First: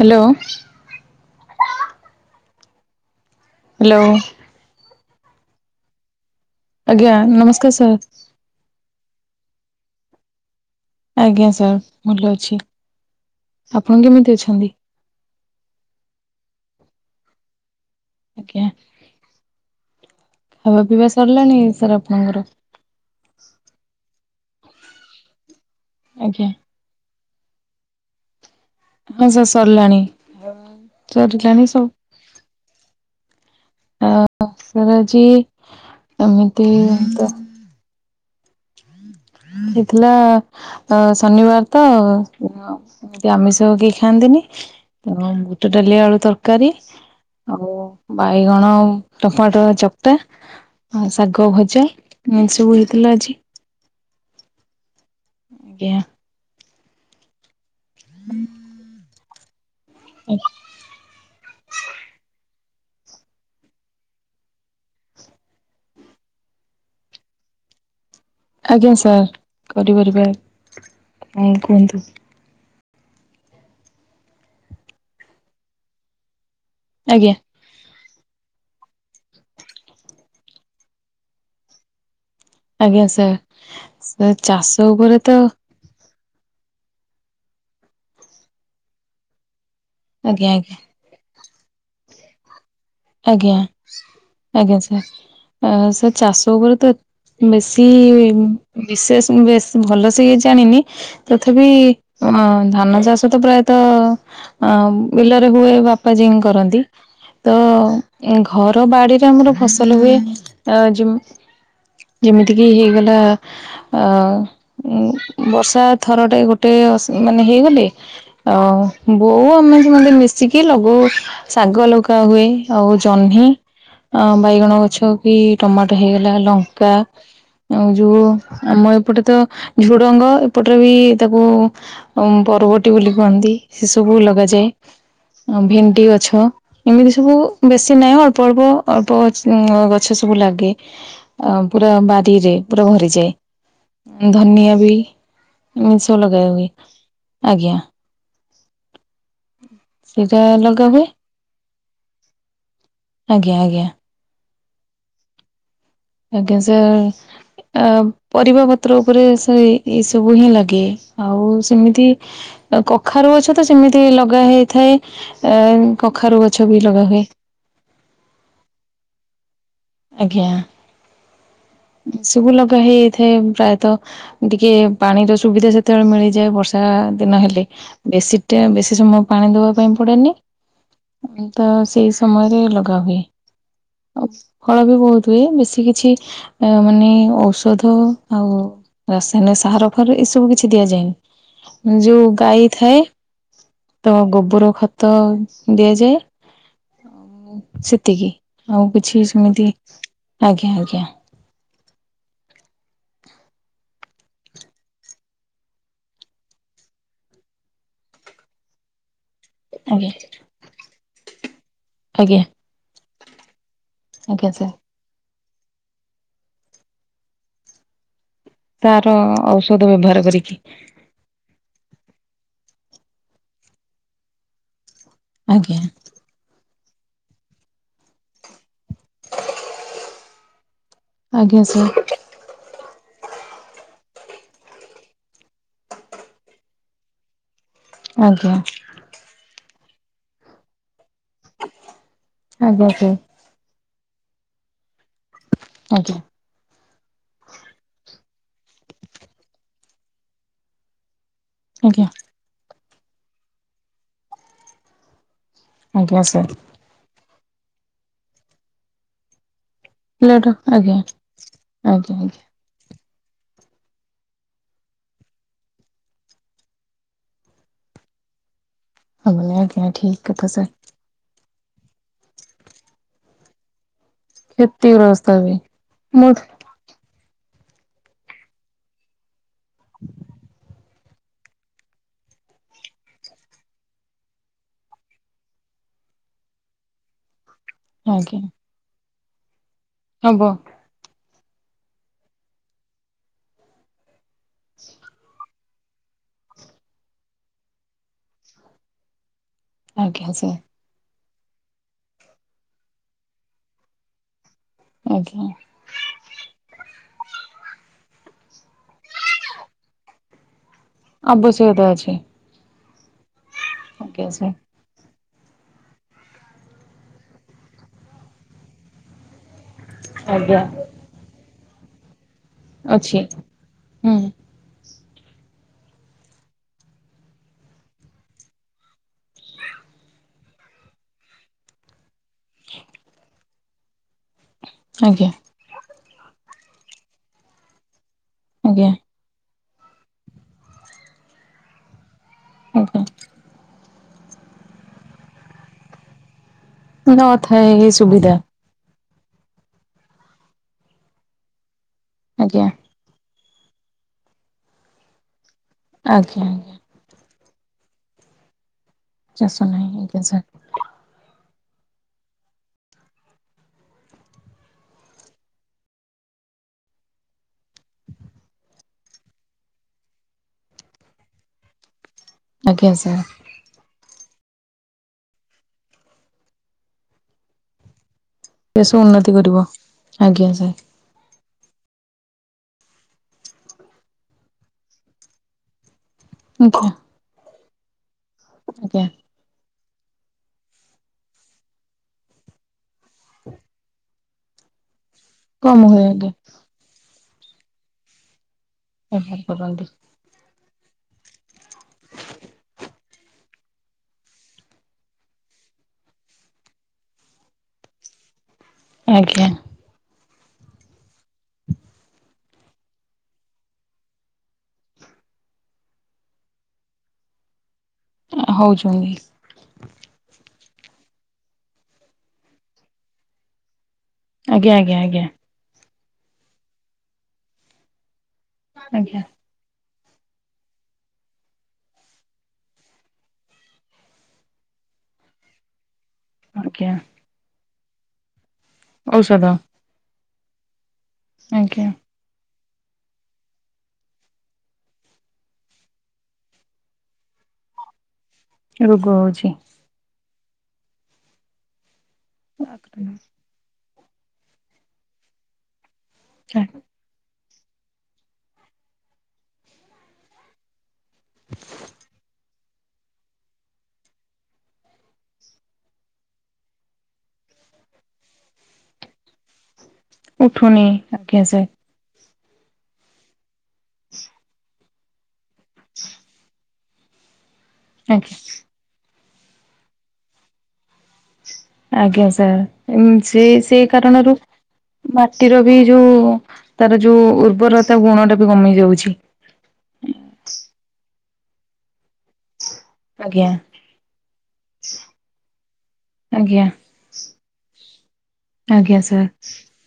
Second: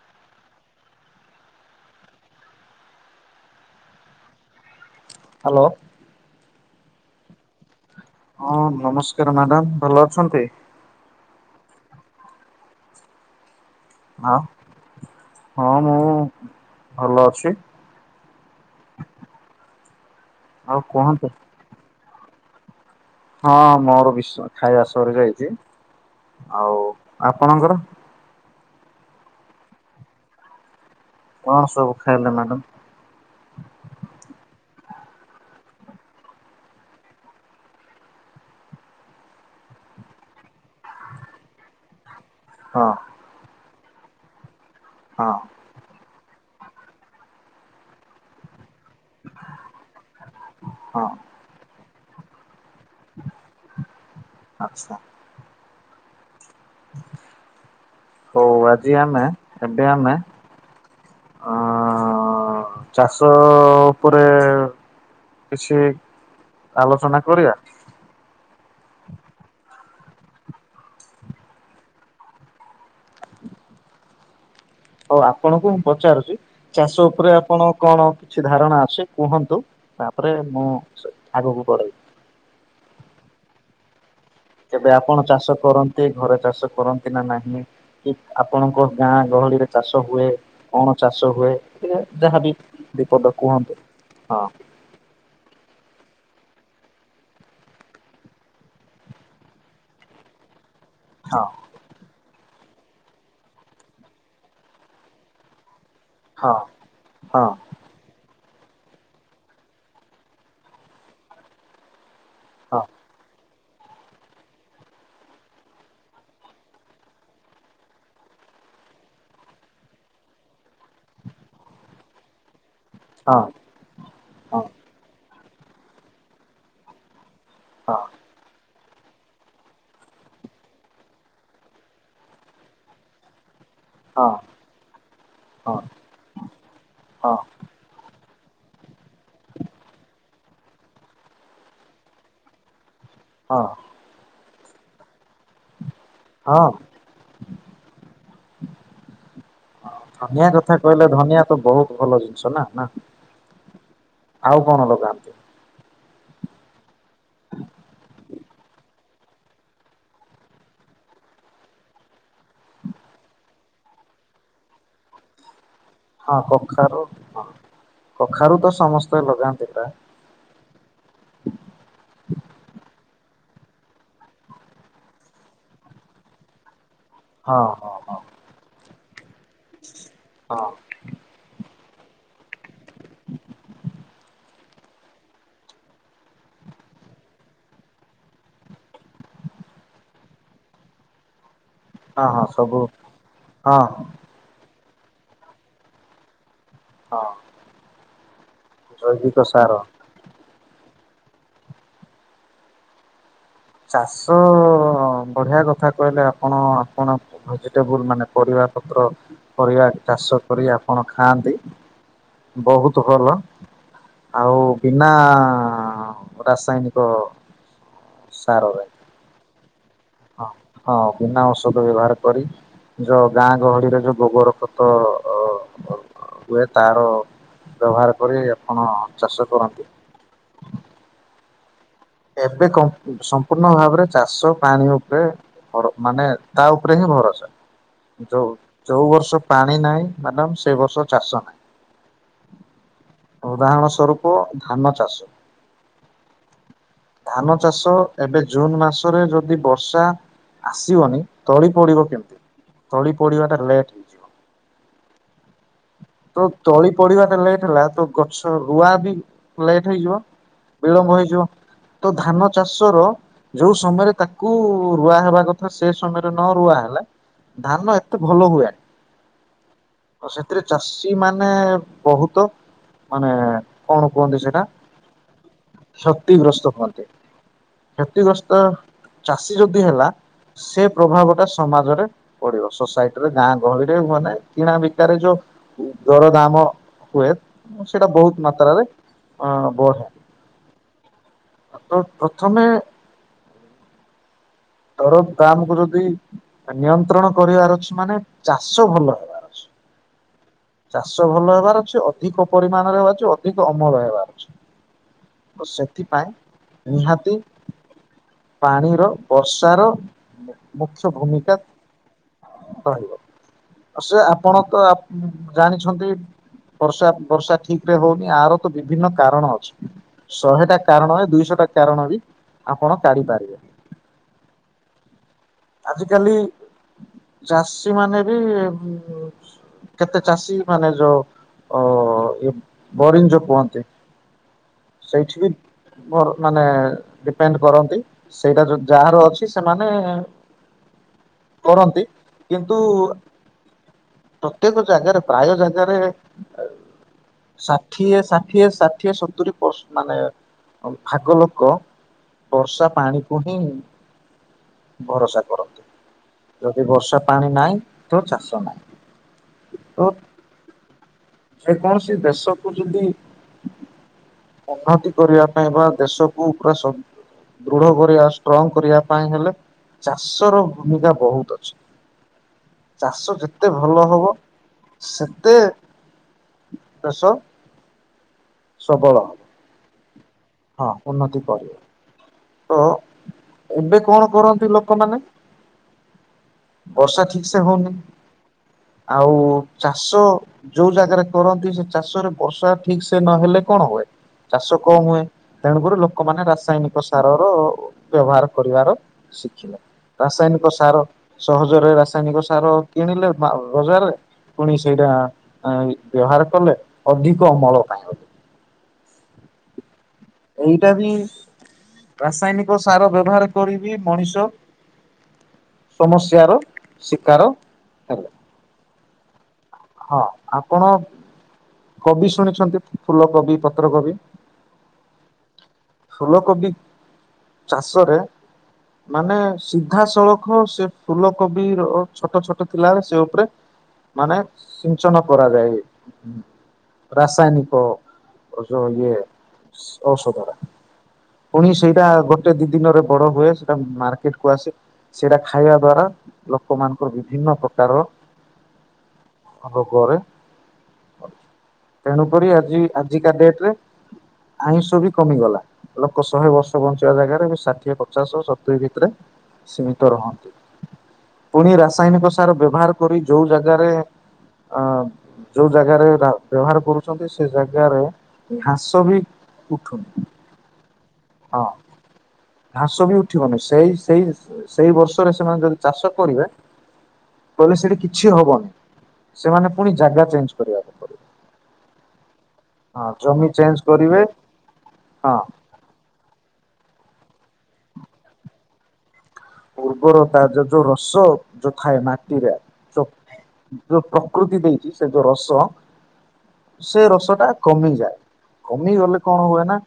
Hello. Hello. Hello. ଆଜ୍ଞା ନମସ୍କାର sir. ହଁ ନମସ୍କାର ମ୍ୟାଡାମ ଭଲ ଅଛନ୍ତି? ଆଜ୍ଞା ସାର୍ ଭଲ ଅଛି। ଆପଣ କେମିତି ଆଉ ଅଛନ୍ତି? ହଁ ମୁଁ ଭଲ ଅଛି। ଆଜ୍ଞା ଆଉ ଖାଇବା ପିଇବା କୁହନ୍ତୁ। ସରିଲାଣି ସାର୍ ଆ ଆପଣଙ୍କର? ହଁ ମୋର ବିଶ ଖାଇବା ସରିଯାଇଛି। ଆଜ୍ଞା ଆଉ ଆପଣଙ୍କର? ହଁ ସାର ସରିଲାଣି। କଣ ସାରିଲାଣି ସବୁ। ଖାଇଲେ ମ୍ୟାଡ଼ାମ? ଓ ମୁଁ ଆଜି ଏମିତି ତ ହେଇଥିଲା ଅ ଶନିବାର ତ ହଁ ଅ ଆମିଷ କି ଖାଆନ୍ତିନି ହଁ ତ ବୁଟ ଡାଲି ଆଳୁ ତରକାରୀ ଆଉ ବାଇଗଣ ଟମାଟୋ ଚକ୍ଟା ଆ ହଁ ଶାଗ ଭଜା ଏ ସବୁ ହେଇଥିଲ ଆଜି। ଆଚ୍ଛା ଆଜ୍ଞା। ହଉ ଆଜି ଆମେ ଏବେ ଆମେ ଅଁ ଚାଷ ଅ ଉପରେ କିଛି ଆଲୋଚନା କରିବା। ଆଜ୍ଞା ସାର୍ କରିପାରିବା ହଁ କୁହନ୍ତୁ। ହଉ ଆପଣଙ୍କୁ ମୁଁ ପଚାରୁଚି ଚାଷ ଆଜ୍ଞା ଉପରେ ଆପଣ କଣ କିଛି ଧାରଣା ଅଛି କୁହନ୍ତୁ ତାପରେ ମୁଁ ଆଗକୁ ବଢିବି। ଆଜ୍ଞା ସାର୍ ସାର୍ ଚାଷ ଉପରେ ତ କିଏ ଘର ଚାଷ କରନ୍ତି ନା ନାହିଁ କି ଆପଣଙ୍କ ଗାଁ ଗହଳିରେ ଚାଷ ହୁଏ ଆଜ୍ଞା ଆଜ୍ଞା କଣ ଚାଷ ହୁଏ ଇଏ ଯାହାବି ଦି ପଦ ଆଜ୍ଞା କୁହନ୍ତୁ ହଁ ଆଜ୍ଞା ସାର୍ ଆ ସା ଚାଷ ଉପରେ ତ ବେଶୀ ବିଶେଷ ବେଶ୍ ଭଲ ସେ କି ଜାଣିନି। ହଁ ତଥାପି ଅ, ମ ଧାନ ଚାଷ ତ ପ୍ରାୟତଃ ଅ ବିଲରେ ହୁଏ ବା ଉପାଜିଙ୍ଗ ହଁ କରନ୍ତି ହଁ ତ ଘର ବାଡ଼ିରେ ଆମର ଫସଲ ହୁଏ ଅ ଯେ ଯେମିତି କିି ହଁ ହେଇଗଲା ଅ ବର୍ଷା ଥର ଟେ ଗୋଟେ ଅସ ମାନେ ହେଇଗଲେ ଓ ବୋଉ ଆମେ ସେମତେ ମିଶିକି ଲଗଉ ଶାଗ ଲଗା ହୁଏ ଆଉ ହଁ ଜହ୍ନି ଅ ହଁ ବାଇଗଣ ଗଛ କି ଟମାଟୋ ହେଇଗଲା ଲଙ୍କା ଆଉ ହଁ ଯୋଉ ଆମ ଏପ ଏପଟେ ତ ଝୁଡ଼ଙ୍ଗ ଏପଟରେ ବି ତାକୁ ଉ ପରର୍ବଟିୀ ବୋଲି କୁହନ୍ତି। ସେ ସବୁ ହଁ ଲଗାଯାଏ ଆ ହଁ ଭେଣ୍ଡି ଗଛ ଏମିତି ସବୁ ହଁ ବେଶୀ ନାହିଁ ଅଳ୍ପ ଅଳ୍ପ ଅଳ୍ପ ଗ ଗଛ ସବୁ ଲାଗେ ପୁରା ବାରିରେ ପୁରା ଘରେ। ଚେ ହଁ ଧନିଆ ବି ଏମିତି ସବୁ ଲଗାହୁଏ ହଁ ଆଜ୍ଞା। ହଁ ସେଇଟା ଧନିଆ କଥା ଲଗା ହୁଏ କହିଲ ଧନିଆ ତ ବହୁତ ଭଲ ଜିନିଷ ନା ନା ଆଜ୍ଞା ଆଜ୍ଞା। ଆଉ କଣ ଲଗାନ୍ତି। ଆଜ୍ଞା ସାର୍ ଅ ପରିବା ପତ୍ର ଉପରେ ସେଇ ଏସବୁ ହିଁ ଲାଗେ। ଆଉ ସେମିତି କଖାରୁ ଗଛ ତ ସେମିତି ଲଗା ହେଇଥାଏ ଅ ହଁ କଖାରୁ ହଁ କଖାରୁ ତ ସମସ୍ତେ ଲଗାନ୍ତି ପ୍ରା ଆଜ୍ଞା ଏ ସବୁ ଲଗା ହେ ହେଇଥାଏ ପ୍ରାୟତଃ ଟିକେ ପାଣିର ସୁବିଧା ସେତେବେଳେ ମିଳିଯାଏ ବର୍ଷା ଆ ଦିନ ହଁ ହେଲେ ହଁ ହଁ ବେଶୀ ଟା ବେଶୀ ସମୟ ପାଣି ଦବା ପାଇଁ ପଡ଼େନି ହଁ ନହେଲେ ତ ସେଇ ସମୟରେ ଲଗାହୁଏ ଆଉ ଫଳ ବି ବହୁତ ହୁଏ ବେଶୀ କିଛି ଅ ମାନେ ଔଷଧ ଆଉ ରାସାୟନିକ ସାହାର ଫାର ଏସବୁ କିଛି ଦିଆଯାଏନି। ଯୋଉ ହଁ ହଁ ଗାଈ ସବୁ ଥାଏ ହଁ ତ ଗୋବର ଖତ ଦିଆଯାଏ। ହଁ ଆଉ ସେତିକି ଆଉ କିଛି ଜୈବିକ ସେମିତି ସାର ଆଜ୍ଞା ଆଜ୍ଞା। ଚାଷ ଅ, ଅ, ଅ, ବଢିଆ କଥା କହିଲେ ଆପଣ ଆପଣ ଭେଜିଟେବୁଲ ମାନେ ପରିବା ପତ୍ର ପରିବା ଆଜ୍ଞା ଚାଷ କରିବା କଣ ଖାଆନ୍ତି ଆଜ୍ଞା ବୋହୁତ ଭଲ ଆଜ୍ଞା ଆଉ ସାର୍ ବିନା ରାସାୟନିକ ସାରରେ ତାର ଅ ହଁ ହଁ ବିନା ଔଷଧ ବ୍ୟବହାର କରି। ନିଜ ଗାଁ ଗହଳିରେ ଯୋଉଁ ଗୋବର ଖ ଆଜ୍ଞା। ତାର ବ୍ୟବହାର କରି ଆପଣ ଚାଷ କରନ୍ତି। ଆଜ୍ଞା ସାର୍। ଏବେ ସମ୍ପୂର୍ଣ୍ଣ ଭାବରେ ଚାଷ ପାଣି ଉପରେ ମାନେ ତା ଉପରେ ହିଁ ଭରସା ଯୋଉଁ ଆଜ୍ଞା ଯୋଉଁ ବର୍ଷ ପାଣି ନାହିଁ। ମ୍ୟାଡ଼ମ ସେ ବର୍ଷ ଚାଷ ନାହିଁ। ଆଜ୍ଞା ସାର୍ ଉଦାହରଣ ସ୍ୱରୂପ ଧାନ ଚାଷ। ଆଜ୍ଞା। ଧାନ ଚାଷ ଏବେ ଜୁନ ମାସରେ ଯଦି ବର୍ଷା ଆସିବନି ତଳି ପଡ଼ିବ ଆଜ୍ଞା କେମିତି? ତଳି ପଡ଼ିବା ଟା ଲେଟ ହେଇଯିବ। ଆଜ୍ଞା ତ ସାର୍ ତଳି ପଡିବା ଟା ଲେଟ ହେଲା ତ ଗଛ ରୁଆ ବି ଲେଟ ହେଇଯିବ। ପିଲାଟା ଆଜ୍ଞା ବିଳମ୍ବ ହେଇଯିବ। ତ ଆଜ୍ଞା ଆଜ୍ଞା ଧାନ ଚାଷ ର ଯୋଉଁ ସମୟରେ ତାକୁ ରୁଆ ହେବା କଥା ସେ ସମୟରେ ନ ରୁଆ ହେଲା ଧାନ ଏତେ ଭଲ ହୁଏନି। ଆଜ୍ଞା ଆଜ୍ଞା ଠିକ୍ ତ କଥା ସେଥିରେ ସାର୍। ଚାଷୀ ମାନେ ବହୁତ ମାନେ କଣ କୁହନ୍ତି ସେଟା କ୍ଷତିଗ୍ରସ୍ତ ହୁଏ ମୁଁ କ୍ଷତିଗ୍ରସ୍ତ ହୁଅନ୍ତି। କ୍ଷତିଗ୍ରସ୍ତ ଚାଷୀ ଯଦି ହେଲା ସେ ପ୍ରଭାବ ଟା ସମାଜରେ ପଡିବ। ସୋସାଇଟିରେ ଗାଁ ଗହଳିରେ ମନେ କିଣା ବିକାରେ ଯୋଉଁ ଦରଦାମ ହୁଏ, ସେଇଟା ବହୁତ ମାତ୍ରାରେ ଅ ବଢେ ହେବ। ତ ପ୍ରଥମେ ଦର ଦାମ କୁ ଯଦି ନିୟନ୍ତ୍ରଣ କରିବାର ଅଛି, ମାନେ ଚାଷ ଭଲ ହେବାର ଅଛି। ଆଜ୍ଞା ସାର୍। ଚାଷ ଭଲ ହେବାର ଅଛି। ଅଧିକ ପରିମାଣରେ ହେବାର ଅଛି। ଅଧିକ ଅମଳ ହେବାର ଅଛି। ଆଜ୍ଞା ଓ ସେଥିପାଇଁ ନିହାତି ପାଣିର ବର୍ଷାର ମୁଖ୍ୟ ଭୂମିକା ଆବଶ୍ୟକତା ଅଛି। ରହିବ। ସେ ଆଜ୍ଞା ସାର୍ ଆପଣ ତ ଜାଣିଛନ୍ତି। ବର୍ଷା ବର୍ଷା ଠିକ ରେ ହଉନି ଆର ତ ବିଭିନ୍ନ କାରଣ ଅଛି। ଆଜ୍ଞା ଶହେଟା କାରଣ ଦୁଇଶହ ଟା କାରଣ ବି ଆପଣ ଅଛି କାଢିପାରିବେ। ହୁଁ ଆଜିିକାଲି ଚାଷୀ ମାନେ ବି ମ କେତେ ଚାଷୀ ମାନେ ଯୋଉଁ ଅ ବରିଞ୍ଜ କୁହନ୍ତି। ଆଜ୍ଞା ସେଇଠି ବି ମୋର ମାନେ ଡିପେଣ୍ଡ କରନ୍ତି। ସେଇଟା ଆଜ୍ଞା ଯଦି ଅଛି ସେମାନେ କରନ୍ତି। କିନ୍ତୁ ଆଜ୍ଞା। ପ୍ରତ୍ୟେକ ଜାଗାରେ ପ୍ରାୟ ଜାଗାରେ ନଥାଏ ଏହି ଷାଠିଏ ସୁବିଧା ଷାଠିଏ ଷା ଷାଠିଏ ସତୁରି ପରସ ମାନେ ଭାଗ ଲୋକ ଆଜ୍ଞା ବର୍ଷା ପାଣିକୁ ହିଁ ଭରସା କରନ୍ତ। ଆଜ୍ଞା ଆଜ୍ଞା। ପାଣି ନାହିଁ ତ ଚାଷ ନାହିଁ। ଚାଷ ତ ନାହିଁ। ଆଜ୍ଞା ସାର୍। ଯେକୌଣସି ଦେଶକୁ ଯଦି ଉନ୍ନତି କରିବା ପାଇଁ ବା ଦେଶକୁ ପୁରା ଦୃଢ କରି ଆସୁ ଷ୍ଟ୍ରଙ୍ଗ କରିବା ପାଇଁ ହେଲେ ଚାଷ ର ଭୂମିକା ବହୁତ ଅଛି। ଆଜ୍ଞା ସାର୍ ଚାଷ ଯେତେ ଭଲ ହବ ସେତେ ଦେଶ ଦେଶ ସବଳ ଉନ୍ନତି ହବ। କରିବ। ଆଜ୍ଞା ସାର୍ ହଁ ଉନ୍ନତି। ତ ଏବେ କଣ କରନ୍ତି ଲୋକମାନେ। ଆଜ୍ଞା ବର୍ଷା ଠିକ ସେ ହଉନି ଆଜ୍ଞା ଆଉ। ଚାଷ ଯୋଉ ଜାଗାରେ କରନ୍ତି ସେ ଚାଷରେ ବର୍ଷା ଠିକ୍ ସେ ନହେଲେ କଣ ହୁଏ। ଚାଷ କମ ହୁଏ କମ ତେଣୁକରି ହୁଏ ଆଜ୍ଞା ଲୋକମାନେ ରାସାୟନିକ। ସାର ର ବ୍ୟବହାର କରିବାର ବ୍ୟବହାର ଶିଖିଲେ କରନ୍ତି। ରାସାୟନିକ। ସାର ସହଜରେ ରାସାୟନିକ ସାର କିଣିଲେ ମା ବଜାରରେ। ପୁଣି ସେଇଟା ଆଁ-ଆଁ ବ୍ୟବହାର କଲେ ଅଧିକ ଅମଳ କାୟ ବେଲି। ଆଜ୍ଞା। ଏଇଟା ବି। ରାସାୟନିକ ସାର ବ୍ୟବହାର କରିବି ମଣିଷ। ସମସ୍ୟାର ଶିକାର। ହେଲେ ହଉଛନ୍ତି। ହଁ ଆପଣ କୋବି ଶୁଣିଛନ୍ତି ଫୁଲ କୋବି ପତ୍ର କୋବି। ଆଜ୍ଞା ଆଜ୍ଞା ଆଜ୍ଞା। ଫୁଲକୋବି ଚାଷରେ ଆଜ୍ଞା। ମାନେ ସି ଧା ସଳଖ ସେ ଫୁଲ କୋବି ର ଛୋଟ ଛୋଟ ଥିଲା ବେଳେ ସେ ଉପରେ। ମାନେ ସିଞ୍ଚନ କରାଯାଏ। ଆଜ୍ଞା ରାସାୟନିକ ଯୋଉ ଇଏ ଔଷଧ ଔଷଧ। ପୁଣି ଆଜ୍ଞା ସେଇଟା ଗୋଟେ ଦି ଦିନରେ ବଡ ହୁଏ ସେଟା ମାର୍କେଟ କୁ ଆସେ। ସେଇଟା ଖାଇବା ଦ୍ଵାରା ଲୋକ ମାନଙ୍କର ବିଭିନ୍ନ ପ୍ରକାରର। ରୋଗ ହଉଛି। ତେଣୁକରି ଆଜି ଆଜି କା ଡେଟ୍ ରେ। ଆଇଁଷ ବି କମିଗଲା ଲୋକ ଶହେ ବର୍ଷ ବଞ୍ଚିବା ଜାଗାରେ ଏବେ। ଷାଠିଏ ପଚାଶ ଓ ସତୁରିୀ ଭିତରେ ସୀମିତ ରହନ୍ତି। ପୁଣି ରାସାୟନିକ ସାର ବ୍ୟବହାର କରି ଯୋଉ ଜାଗାରେ ଆଁ। ଯୋଉ ଜାଗାରେ ଘା ବ୍ୟବହାର କରୁଛନ୍ତି ସେ ଜାଗାରେ ଘାସ ବି ଉଠୁନି। ଉଠୁନି ଆଜ୍ଞା ହଁ ସାର୍। ଘାସ ବି ଉଠିବନି ସେଇ ସେଇ ସେଇ ବର୍ଷରେ ସେମାନେ ଯଦି ଚାଷ କରିବେ। କହିଲେ ସେଠି କିଛି ଆଜ୍ଞା। ହବନି ସେମାନେ ପୁଣି ଜାଗା ଚେଞ୍ଜ କରିବାକୁ ପଡିବ। ଆଜ୍ଞା ସାର୍। ହଁ ସେ ଜମି ଚେଞ୍ଜ ସେଇ କରିବେ କାରଣରୁ ହଁ ମାଟିର ବି ଯୋଉ। ତାର ଯୋଉ ଉର୍ବର ତା ଗୁଣ ଟା ବି କମି ଯାଉଛି। ଉର୍ବରତା ଯ ଯୋଉ ରସ ଯୋଉ ଥାଏ ମାଟିର। ଯ ଆଜ୍ଞା ଯୋଉ ପ୍ରକୃତି ଦେଇଛି ସେ ଯୋଉ ରସ। ଆଜ୍ଞା ସେ ରସ ଟା କମିଯାଏ ଆଜ୍ଞା କମିଗଲେ ସାର୍ କଣ ହୁଏ ନା।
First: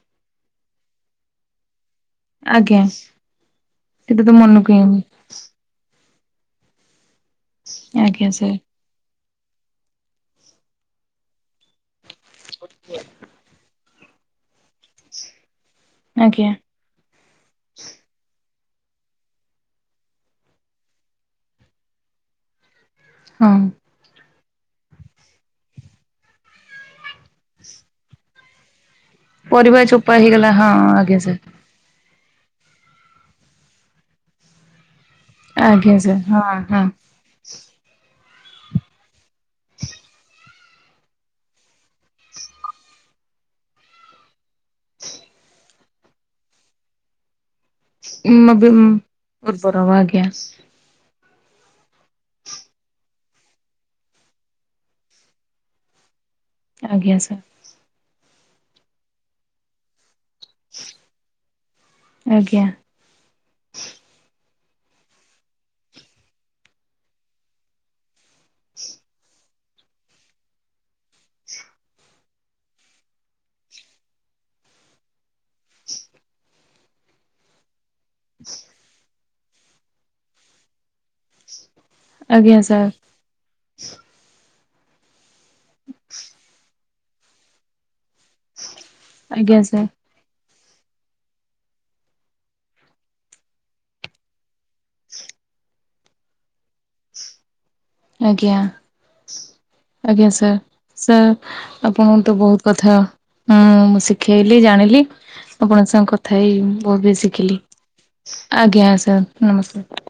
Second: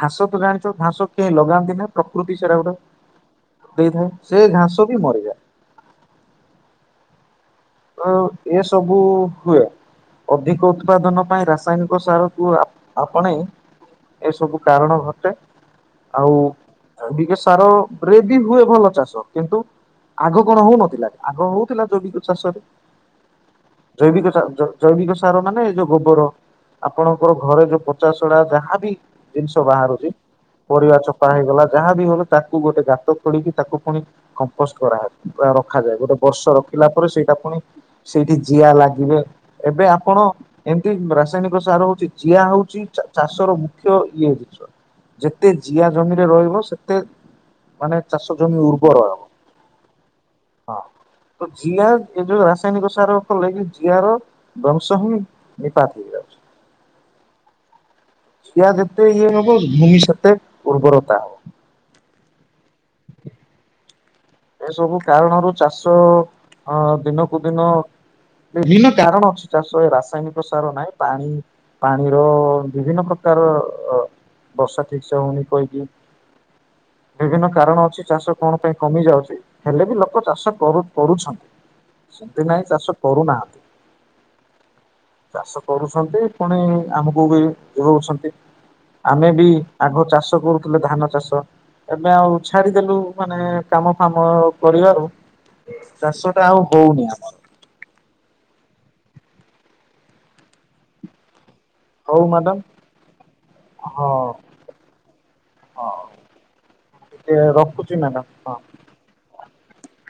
ଘାସ ତ ଜାଣିଛ ଘାସ କେହି ଲଗାନ୍ତି ନା ପ୍ରକୃତି ସେଇଟା ଗୋଟେ। ଆଜ୍ଞା ଦେଇଥାଏ ସେଟା ତ ସେ ମନକୁ ହିଁ ଘାସ ବି ହୁଏ ମରିଯାଏ। ତ ଆଜ୍ଞା ସାର୍ ଏସବୁ ହୁଏ ଅଧିକ ଉତ୍ପାଦନ ପାଇଁ ରାସାୟନିକ ସାର। କୁ ଆପ ଆପଣେଇ ଏ ସବୁ କାରଣ ଘଟେ। ଆଉ ଆଜ୍ଞା ଜ୍ୟେବିକ ସାର ରେ ବି ହୁଏ। ଭଲ ଚାଷ କିନ୍ତୁ ଆଗ କଣ ହଉନଥିଲା ଆଗ ହଉଥିଲା ଜୈବିକ ଚାଷରେ। ହଁ ଜୈବିକ ଚା ଜ ଜୈବିକ ସାର ମାନେ ଏ ଯୋଉ ଗୋବର ଆପଣଙ୍କର ଘରେ ଯୋଉ ପଚାସଡା ଯାହାବି। ଜିନିଷ ପରିବା ବାହାରୁଛି ଚୋପା ହେଇଗଲା ହଁ ପରିବା ଆଜ୍ଞା ଚୋପା ସାର୍ ହେଇଗଲା ଯାହା ବିି ହେଲା। ତାକୁ ଗୋଟେ ଗାତ ଖୋଳିକି ତାକୁ ପୁଣି କମ୍ପୋଷ୍ଟ କରାହେବ। ପୁରା ଆଜ୍ଞା ରଖାଯାଏ ଗୋଟେ ସାର୍ ବର୍ଷ ହଁ ହଁ ରଖିଲା ପରେ ସେଇଟା ପୁଣି- ସେଇଠି ଜିଆ ଲାଗିବେ ଏବେ ଆପଣ ଏମିତି ରାସାୟନିକ ସାର- ଯିଆ ହଉଛି ଚାଷର ମୁଖ୍ୟ ଇଏ ଜିନିଷ ଯେତେ- ଜିଆ ଜମିରେ ରହିବ ସେତେ- ମାନେ ଚାଶ ଉଁ, ଜମି ବି ଉଁ, ଉର୍ବର ହେବ ଉର୍ବର ହବ ଆଜ୍ଞା ହଁ। ତ ଜିଆ ଏ ଯଉ ରା- ରାସାୟନିକ ସାର ଫଳରେକି ଜିଆର ବଂଶ ହିଁ ନିପାତ ହେଇଯାଉଛି। ଆଜ୍ଞା ସାର୍। ଜିଆ ଯେତେ ଇଏ ହବ ଭୂମି ସେତେ ଉର୍ବରତା ହବ। ଆଜ୍ଞା। ଏସବୁ କାରଣରୁ ଚାଷ ଅ ଦିନକୁ ଦିନ ବିଭିନ୍ନ କାରଣ ଅଛି ଚାଷ ଏ ରାସାୟନିକ ସାର ନାହିଁ ପାଣି ପାଣିର ବିଭିନ୍ନ ପ୍ରକାର ବର୍ଷା ଠିକ ସେ ହଉନି କହିକି ବିଭିନ୍ନ କାରଣ ଅଛି। ଚାଷ କଣ ପାଇଁ କମି ଯାଉଛି। ହେଲେ ବି ଲୋକ ଚାଷ କର କରୁଛନ୍ତି। ସେତି ଆଜ୍ଞା ନାଇଁ ସାର୍ ଚାଷ କରୁନାହାନ୍ତି। ଚାଷ କରୁଛନ୍ତି ପୁଣି ଆମକୁ ବି ଯୋଗଉଛନ୍ତି। ଆମେ ବି ଆଜ୍ଞା ସାର୍ ଆଗ ଚାଷ କରୁ। ଧାନ ଚାଷ ଏବେ ଆଉ ଛାଡିଦେଲୁ ମାନେ କାମ କାମ କରିବାରୁ ଚାଷ ଟା ଆଉ ହଉନି ଆମର। ଆଜ୍ଞା ଆଜ୍ଞା ସାର୍ ସାର୍। ହଉ ଆପଣଙ୍କ ତ ମ୍ୟାଡାମ ବହୁତ କଥା ହୁଁ ମୁଁ ହଁ। ଶିଖେଇଲି ଜାଣିଲି। ଆପଣଙ୍କ ସାଙ୍ଗେ ହଉ କଥା ହେଇ ବହୁତ ବି ଟିକେ ଶିଖିଲି। ରଖୁଛି ମ୍ୟାଡ଼ାମ ହଁ ଆଜ୍ଞା ସାର୍ ନମସ୍କାର।